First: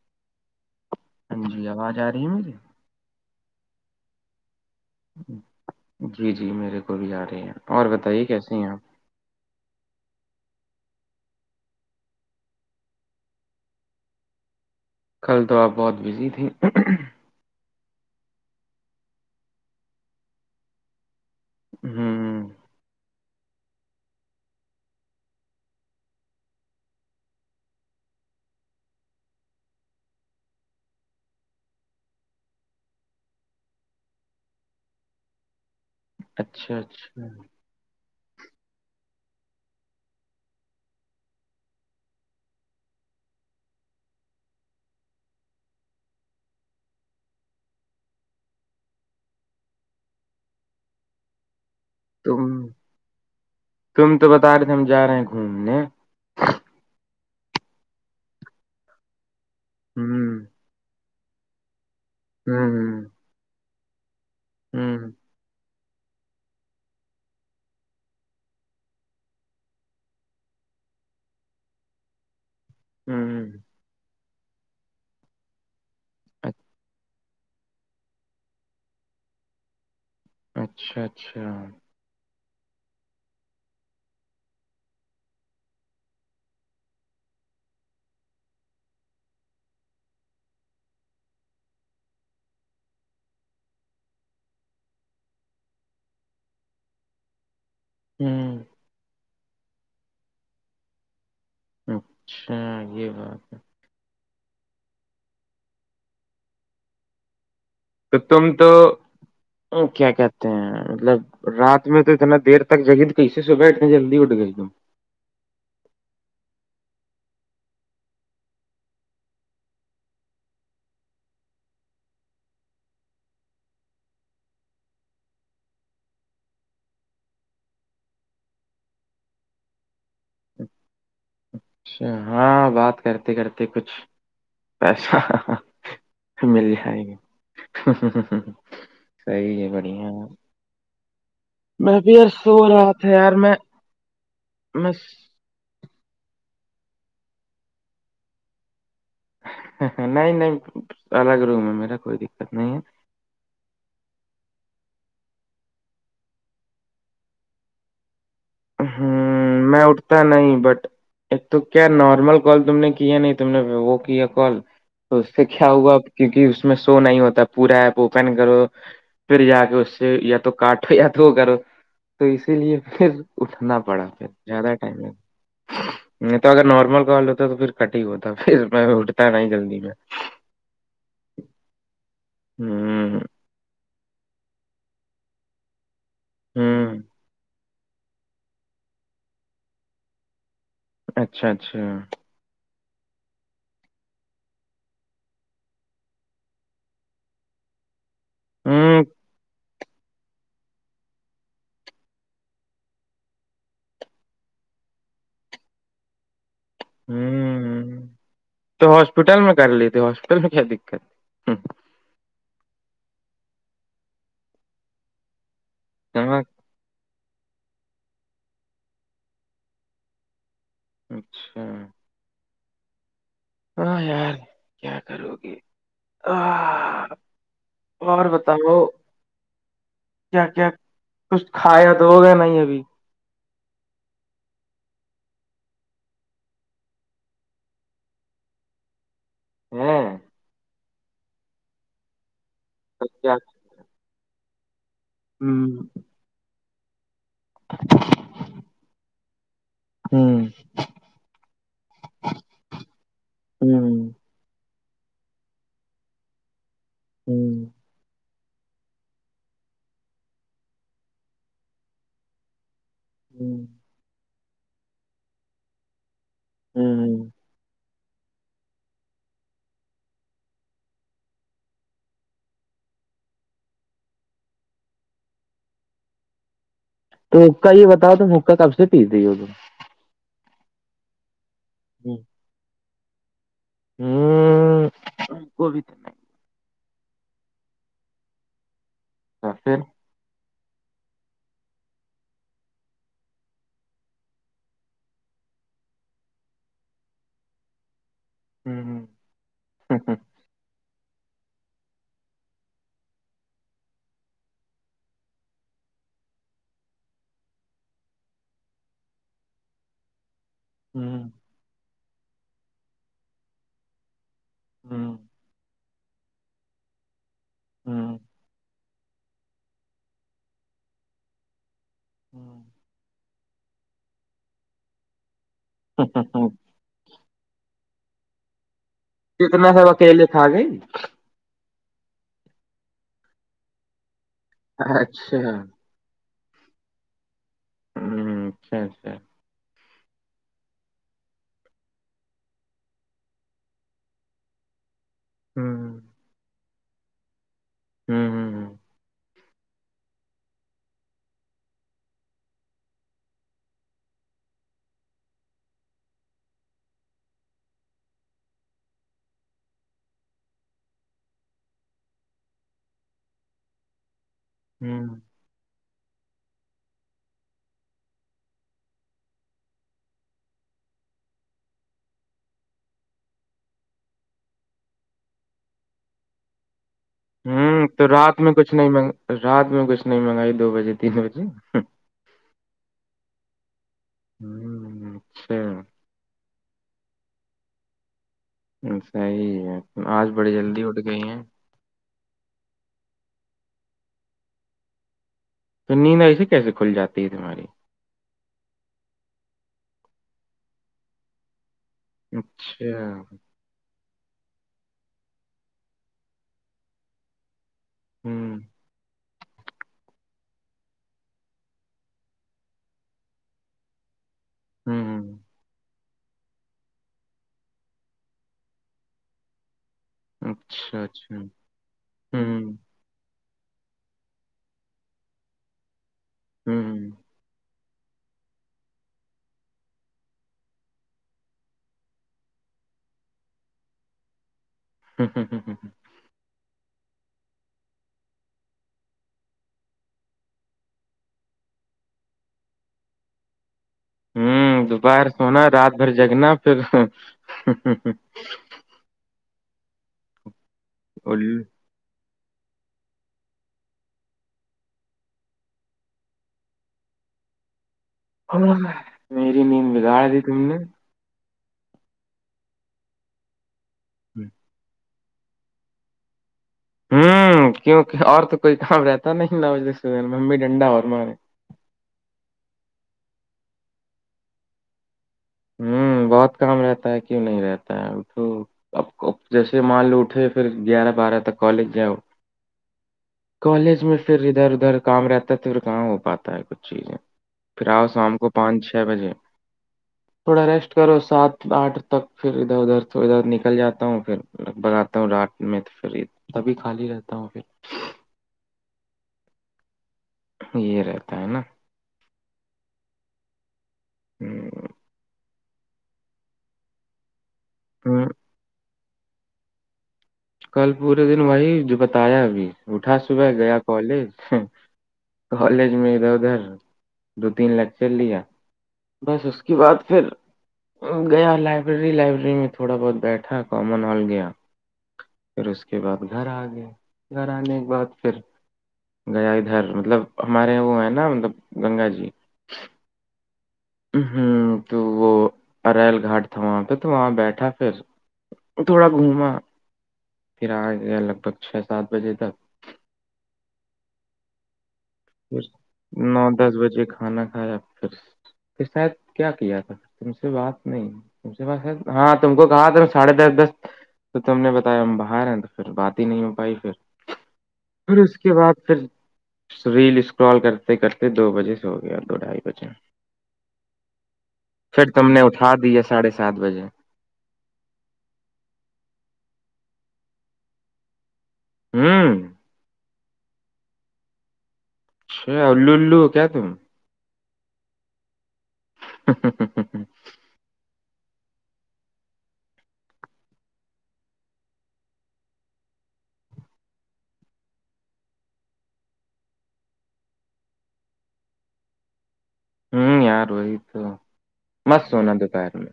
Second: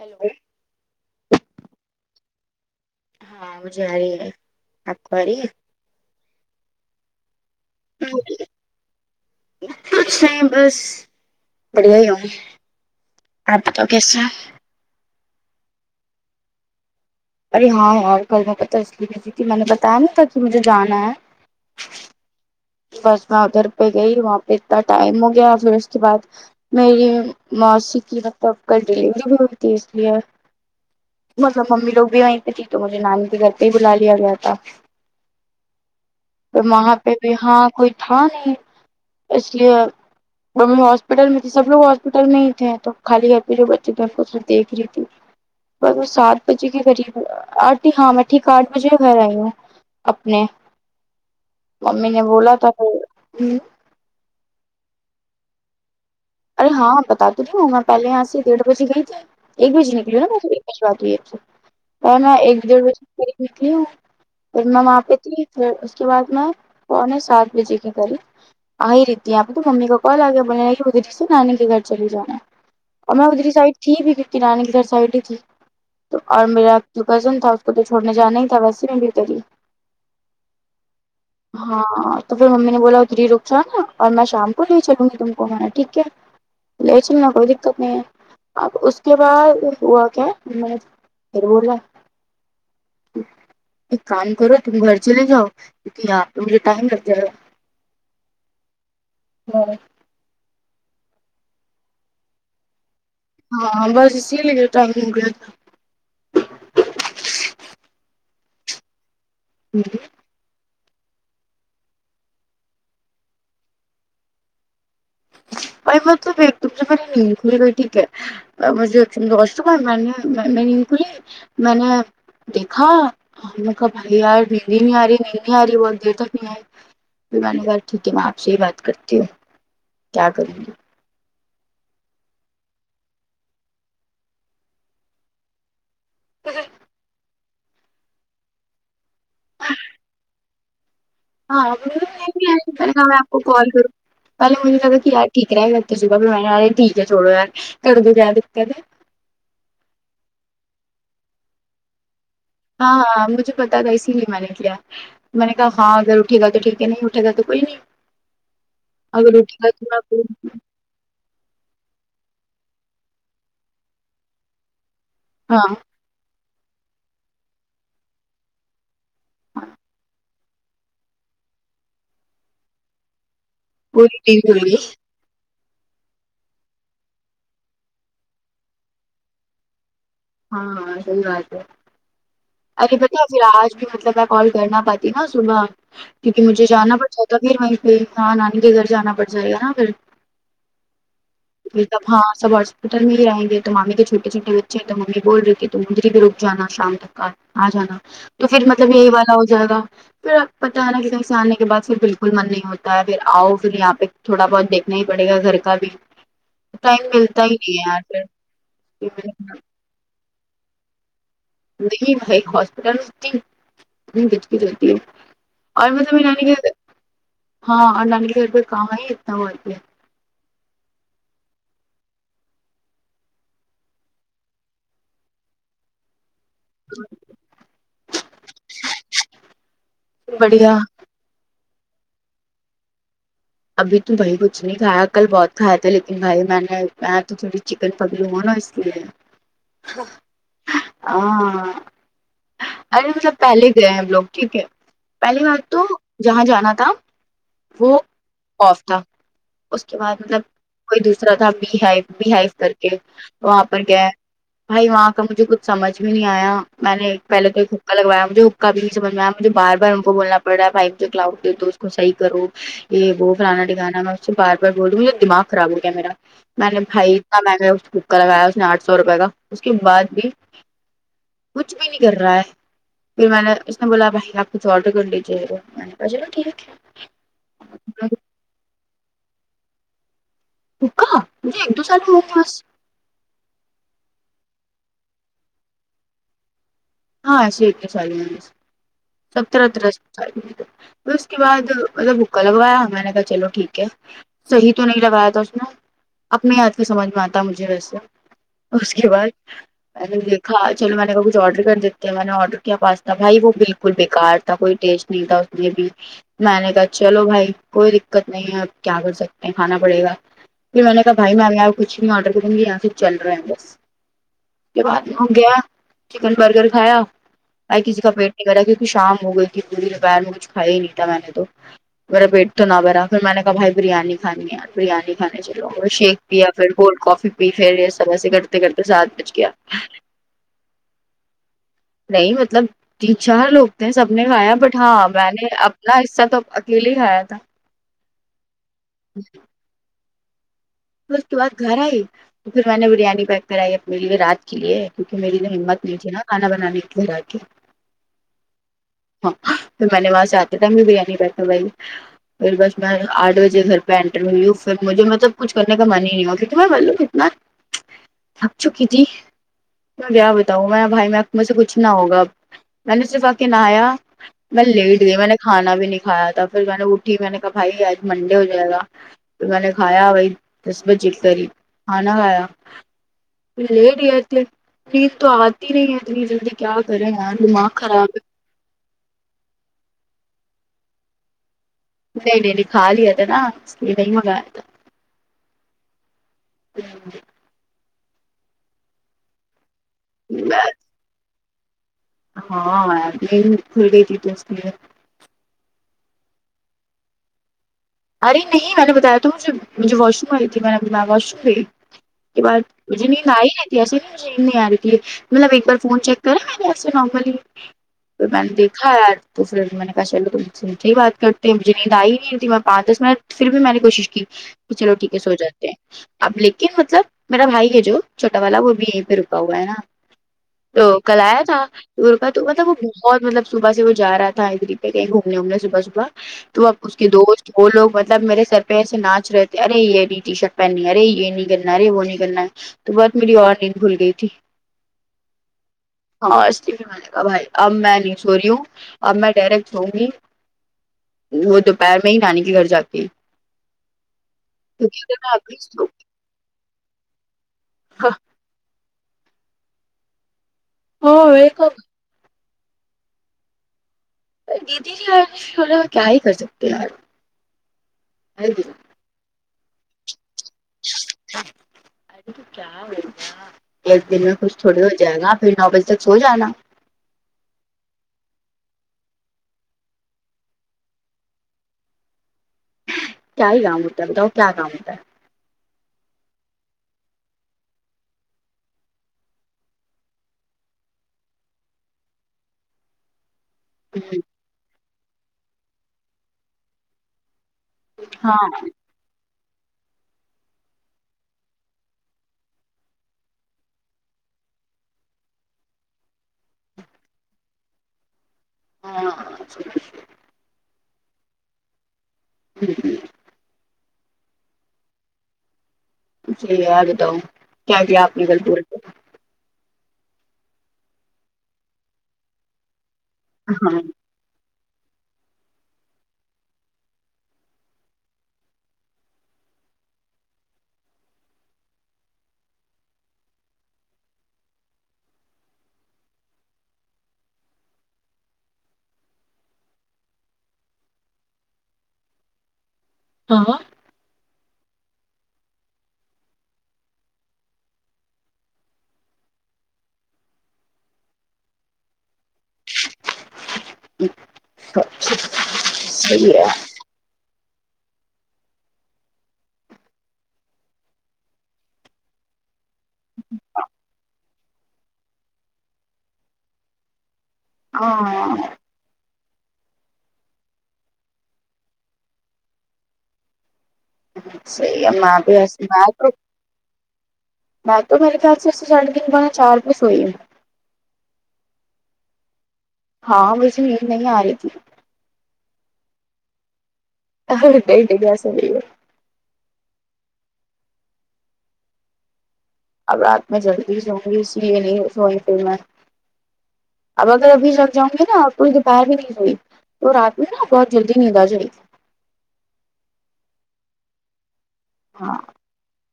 hello ہاں جی آواز آ رہی ہے میری ہاں جارہے ہے آپ کو آ رہی ہے جی جی میرے کو بھی آ رہے ہیں اور بتائیے کیسے ہیں آپ کچھ نہیں بس بڑھیا ہی ہو اپ بتاؤ کیسے کل تو آپ بہت بزی تھی ارے ہاں یار کل میں پتا اس لیے بزی تھی میں نے بتایا نا تھا کی مجھے جانا ہے ہوں بس میں ادھر پہ گئی وہاں پہ اتنا ٹائم ہو گیا پھر اس کے بعد میری موسی کی آب کل ڈیلیوری بھی ہوتی ہے اس لی ہے مطلب ممی لوگ بھی وہیں پہ تھی تو مجھے نانی کے گھر پہ ہی بلا لیا گیا تھا تو اچھا وہاں پہ اچھا وہاں کوئی تھا نہیں اس لیے وہ ہاسپٹل میں تھی سب لوگ ہاسپٹل میں ہی تھے تو خالی گھر پہ جو بچے تھے کو دیکھ رہی تھی سات بجے کے قریب آتی ہاں میں ٹھیک آٹھ بجے گھر آئی ہوں اپنے ممی نے تم بولا تھا تم تو بتا رہے تھے ہم جا رہے ہیں گھومنے ارے ہاں بتا تو نہیں ہوں میں پہلے یہاں سے ڈڑھ بجے گئی تھی ایک بجے نکلی ہوں ہوں ہوں [unintelligible] پھر میں ہوں وہاں پے تھی کے بعد میں پونے سات بجے کے کریب آ ہی رہی تھی یہاں پے تو ممی کو کال آ گیا بولے سے نانی کے گھر چلی جانا ہے اور میں ہوں ادری سائڈ تھی بھی کی رانیے کی دھر سائڈ تھی تو اور اچ- میرا کزن تھا اس کو تو چھوڑنے جانا ہی تھا ویسے بھتری اچھا اچھا ہاں تو پھر ممی نے بولا ادھرری رک جا نا اور میں شام کو لے چلوں گی تم کو ہے نہ ٹھیک ہے لے چلنا کوئی دقت نہیں ہے اب اس کے بعد ہوا کیا [unintelligible] ایک کام کرو تم گھر چلے جاؤ کیونکی یہار تو مجھے ٹائم لگ جائے گا ہمم میں نے اچھا یے بات ہاں بس اسی لیے جو ٹم ہو گیا تھا تو تم تو او کیا کہتے تے ہے مطلب رات میں تو اتنا دیر تک جگی کیسےصبح اٹنے جلدی اٹھ گئی تم مطلب ایک تو مجھے میری نیند کھل گئی ٹیک ہے مجھے واشروم آرا میں نے بعد میں نیند کھلی میں نے دیکھا ہم نے کہا بھائی نیند ہی نہیں آ رہی نیند نہیں آ رہی بہت دیر تک نہیں آئی پھر میں نے بولا ٹھیک ہے میں آپ سے ہی بات کرتی ہوں کیا کروں گی اچھا ہاں بات کرتے کرتے کچھ پیسہ مل ہاں جائے گی صحیح ہے بڑھیا ہے ہاں ابھی میں بھی نیند یار نہیں سو ارہی میں رہا نے تھا کہا آپ یار کو میں کال کروں پہلے مجھے میں لگا کی آ [unintelligible] نہیں نہیں الگ روم ہے میرا کوئی دق ہاں ہاں مجھے پتہ تھا اسی لیے میں نے کیا میں نے کہا ہاں اگر اٹھے گا تو ٹھیک ہے نہیں اٹھے گا تو کوئی نہیں اگر اٹھے گا ہمم میں تو اٹھتا آپ نہیں بٹ ایک تو کیا نارمل کال تم نے کیے نہیں تم نے وہ کیا کال تو اس سے ہاں کیا ہوا کیونکی اس میں شو نہیں ہوتا پورا ایپ اوپن کرو پھر ہاں جا کے اس سے یا تو کاٹ تو یا تو وہ کرو تو اسی لیے پھر اٹھنا پڑا پوری پھر ٹیم دوں گی زیادہ ٹائم نہیں تو اگر نارمل کال ہوتا ہے تو پھر کٹ ہی ہوتا پھر میں اٹتا ہے نا جلدی میں ہاں سحیح بات ہے ارے ہوں بتاو پھر آج مطلب میں کال کرنا پاتی نا صبح کیونکہ مجھے جانا ہوں پڑتا تو پھر وہ پھر ہاں نانی کے گھر جانا پڑ جائے گا نا پھر اچھا اچھا تب ہاں سب ہسپٹل ہی رہیں گے تو مامے کے چھوٹے چھوٹے بچے تو ممی بول رہی کہ تم مجری بھی روک جانا شام تک آ جانا تو پھر مطلب ہوں یہی والا ہو جائے گا پھر اب پتہ نہیں نا کی ایک دم سے آنے کے بعد پھر بالکل من نہیں ہوتا ہے پھر آؤ پھر یہاں پے تھوڑا بہت دیکھنا ہی پڑے گا گھر کا بھی ٹائم ملتا ہی نہیں ہے یار ہوں تو پھر [unintelligible] [unintelligible] [unintelligible] دقت نہیں بھائی ہاسپٹل [unintelligible] چلتی ہے ہاں ہاں اور نانی گھر پے کہاں ہے اتنا ہوتی ہے اچھا ہاں یار کیا کرو گے آ اور بتاؤ کیا کیا بڑھیا کچھ کھایا تو ہو گیا نہیں ابھی ابھی تو بھائی کچھ نہیں کھایا کل بہت کھایا تھا لیکن بھائی میں نے تو تھوڑی چکن پاگلو ہو نا اسلئیے ہے ہاں تو ارے کیا مطلب پہلے گئے ہیں ہم لوگ ٹھیک ہے پہلی ہوں بات تو جہاں جانا تھا وہ آف تھا اس کے بعد ہوں مطلب کوئی دوسرا تھا بی ہائی بی ہائیف کر کے وہاں پر ہوں گیا بھائی وہاں کا مجھے کچھ سمجھ بھی نہیں آیا میں نے پہلے تو ہوں ایک حکا لگایا مجھے کبھی نہیں سمج میں آ مجھے بار بار ان کو بولنا پڑا ہے بھائی کلاؤڈ دی دو اس کو صحیح کرو یہ وہ ہوں فلانا ڈھیمکانا میں اس سے بار بار بول رہ ہوں مے دماغ خراب ہو گیا میرا میں نے بھائی ہوں اتنا میں نے کوکا لگایا اس نے آٹھ سو روپے کا اس کے بعد بھی کچھ بھی نہیں کر رہا ہے پھر میں نے اس نے بولا بھائی آپ کچھ آرڈر کر لیجیے مینے بولا چلو ٹھیک ہے تو حکا یہ بتاؤ تم حکا کب سے پیس دیی ہو تم تم [unintelligible] ہوں کوب تھا ہاں شیک ہے سا سب تھا طرح پھر طرح پھر اس کے بعد مطلب بھکا لگوایا میں نے کہا چلو ٹھیک ہے صحیح تو نہیں لگایا تھا اس نے اپنے آیاد کی سمجھ میں آتا مجھے ویسے ہوں اس ہوں کے بعد میں ہوں نے دیکھا چلو میں نےب کچھ آڈر کر دیتے ہیں میں نے آڈر کیا پاستا بھائی وہ بال کل بیکار تھا کوئی کوئی ٹیسٹ نہیں تھا اس بھی میں نے کہا چلو بھائی کوئی دقت نہیں ہے آپ کیا کر سکتے ہیں کھانا پڑے گا پھر میں نے کہا ہوں بھائی میں ابھی یہاں کچھ نہیں آڈر کروں گی یہاں سے چل رہے ہیں بس بعد ہوں وہ گیا چکن برگر کھایا بھائی کسی کا ہوں پیٹ نہیں بھرا کیونکہ شام ہو گئی تھی پوری دوپہر میں کچھ کھایا ہی نہیں تھا میں نے تو میرا پیٹ ہوں تو نہ بھرا پھر میں نے کہا بھائی بریانی کھانی ہے بریانی کھانے چلو شیک پیا پھر کولڈ کافی پی پھر یہ سب ایسے کرتے کرتے سات بج گیا کتنا سب اکیلے کھا گئی نہیں مطلب تین چار لوگ تھے سب نے کھایا بٹ ہاں میں اچھا نے اپ نا حصہ تو اب اکیلے ہی کھایا تھا ہوں خیر پھر اس کے بعد گھر آئی تو پھر میں نے بریانی پیک کرائی اپنے لیے رات کیلئے کیونکہ میری میں ہوں ہمت نہیں تھی ناں کھانا بنانے کی گھر آ کے ہوں ہوں ہاں پھر میں نے وہاں سے آتے ٹائم بھی بریانی پیک کروائی پھر بس میں آٹھ بجے گھر پہ انٹر ہوئی ہوں پھر مجھے مطلب کچھ کرنے کا من ہی نہیں ہوا کیونکہ میں معلوم کتنا چہ تھک چکی تھی میں کیا بتاؤں میں بھائی میں مجھ سے کچھ نہ ہوگا اب میں نے صرف آ کے نہایا ہوں [unintelligible] کھانا بھی نہیں کھایا تھا پھر میں نے اٹھی میں نے کہا بھائی آج منڈے ہو جائے گا پھر میں نے کھایا وہی دس بجے قریب کھانا کھایا لیٹ گئے تھے نیند تو آتی نہیں ہے اتنی جلدی کیا کریں یار دماغ ہوں خراب تو ہے رات میں کچھ نہیں منگ رات میں کچھ نہیں منگائی دو بجے تین بجے نہیں نہیں نہیں کھا لیا تھا نا اس لیے نہیں منگایا تھا ہوں اچھا [unintelligible] جی صحیح ہے آج بڑی میں جلدی اٹھ گئی ہیں ہاں میں نیند کھل گئی تھی تو اس لیے تو نیند ایسے کیسے کھل جاتی ہے تمہاری ارے نہیں میں نے بتایا تو مجھے مجھے واش روم آئی تھی میں نے واش روم گئی اس کے بعد اچھا مجھے نیند آئی نہیں ایسے بھی مجھے نیند نہیں آ رہی تھی مطلب ایک بار فون چیک کرا میں نے ایسے نارملی پھر میں نے ہوں دیکھا یار تو پھر میں نے کہا چلو تم سے میٹھی بات کرتے ہیں مجھے نیند آئی نہیں رہی تھی پانچ دس منٹ پھر بھی میں نے کوشش کی کہ چلو ٹھیک ہے سو ہوں جاتے ہیں اب لیکن مطلب میرا بھائی ہے جو چھوٹا والا وہ بھی یہیں پہ رکا ہوا ہے نا تو اچھا کل اچھا آیا ہوں تھا ٹور کا تو مطلب ہوں وہ بہت مطلب صبح سے وہ جا رہا تھا ادھر ہی پہ کہیں گھومنے ومنے صبح صبح تو اب اس کے ہوں دوست وہ لوگ مطلب میرے سر پہ ایسے ناچ رہے تھے ارے یہ نہیں ٹی شرٹ پہننی ہے ارے یہ نہیں کرنا ارے وہ نہیں کرنا تو بس میری اور نیند کھل گئی تھی ہوں ہوں ہوں ہاں اسلئے بھی میں نے کہا بھائی اب میں نہیں سو رہی ہوں اب میں ڈائریکٹ سوؤں گی وہ دوپہر می ری نانی کے گھر جاکے ہوں دوپہر سونا رات بھر جگنا پھر ا [unintelligible] [unintelligible] کیا ہی کر سکتے ہیں یار میری نیند بگاڑدی تم نے ارے تو کیا ہوگیا ایک دن میں کچھ تھوڑی ہو جائے گا پھر نو بجے تک سو جانا ہوں کیونکہ اور تو کوئی کام رہتا نہیں نہ مجھے صبح میں ممی ڈنڈا اور مارے کیا ہی کام ہوتا ہے بتاؤ کیا کام ہوتا ہے ہوں بہت کام رہتا ہے کیوں نہیں رہتا ہے اب جیسے مان لو اٹھے پھر گیارہ بارہ تک کالج جائؤ کالج ہے میں ہ پھر ادھر ادھر کام رہتا ہے تو پھر کہاں ہو پاتا ہے کچھ چیزیں پھر آؤ شام ہاں کو پانچ چھ بجے تھوڑا ریسٹ کرو سات آٹھ تک پھر ادھر ادھر ادھر نکل جاتا ہوں پھر لگ بگاتتا ہوں رات میں تو پھر تبھی خالی رہتا ہوں پھر ہاں یہ رہتا ہے نا ہوں جی بتاؤ کیا کیا آپ کی لطیور کل پورے دن وہی جو بتایا ابھی اٹھا صبح گیا ہاں کالج کالج میں ادھر ادھر دو تین لیکچر لیا بس اس کی بعد پھر گیا لائبریری لائبریری میں تھوڑا بہت بیٹھا کومن ہال گیا پھر اس کے بعد گھر آ گئے گھر آنے کے بعد پھر گیا ادھر مطلب ہمارے یہ وہ ہیں نا مطلب گنگا جی ہاں ہ تو وہ ایل گھاٹ تھا وہاں پہ تو وہاں بیٹھا پھر تھوڑا گھوما پھر آ گیا لگ بھگ چھ سات بجے تک اچھا اچھا صحیح نو ہے دس بجے کھانا کھایا پھر شاید کیا کیا تھا تم سے بات نہیں تم سے بات شاید ہاں تم کو کہا تھا ساڑھے دس دس تو تم نے بتایا ہم باہر ہیں تو پھر بات ہی نہیں ہو پائی پھر پھر اس ہاں کے بعد پھر ریل اسکرال کرتے کرتے دو بجے سے ہو گیا دو ڈھائی بجے صحیح ہے پھر میں تم بھی نے ایسے اٹھا میں دییا تو ساڑھے سات بجے میں تو میرے خیال سے اس سے سڑے دن با چار پو سوئی ہوں ہوں ہاں مجے ایند نہیں آ رہی تھی اللو اللو کیا تم نہیں نہیں ویسا نہیں ہے ہ ہ ہ ہ ہ اب رات میں جلدی سؤں گی اسی لیے نہیں سوئییں پھر میں اب اگر ابھی لگ جاؤں گے نا تھئی دوپہر بھی نہیں ہوئی تو رات میں نا بہت جلدی نیند آ جائے گی ہوں یار وہی تو مت ہاں سونا دوپہر میں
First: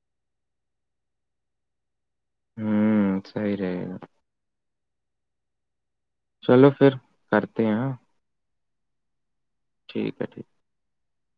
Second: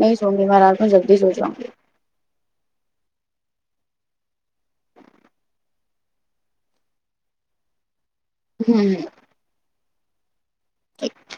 نہیں سووں گے می رات کو جلدی سو جاؤ گی ہوں سحیی رہے گا چلو پھر کرتے ہیں ہوں ٹھیک ہے ٹھیک اچھ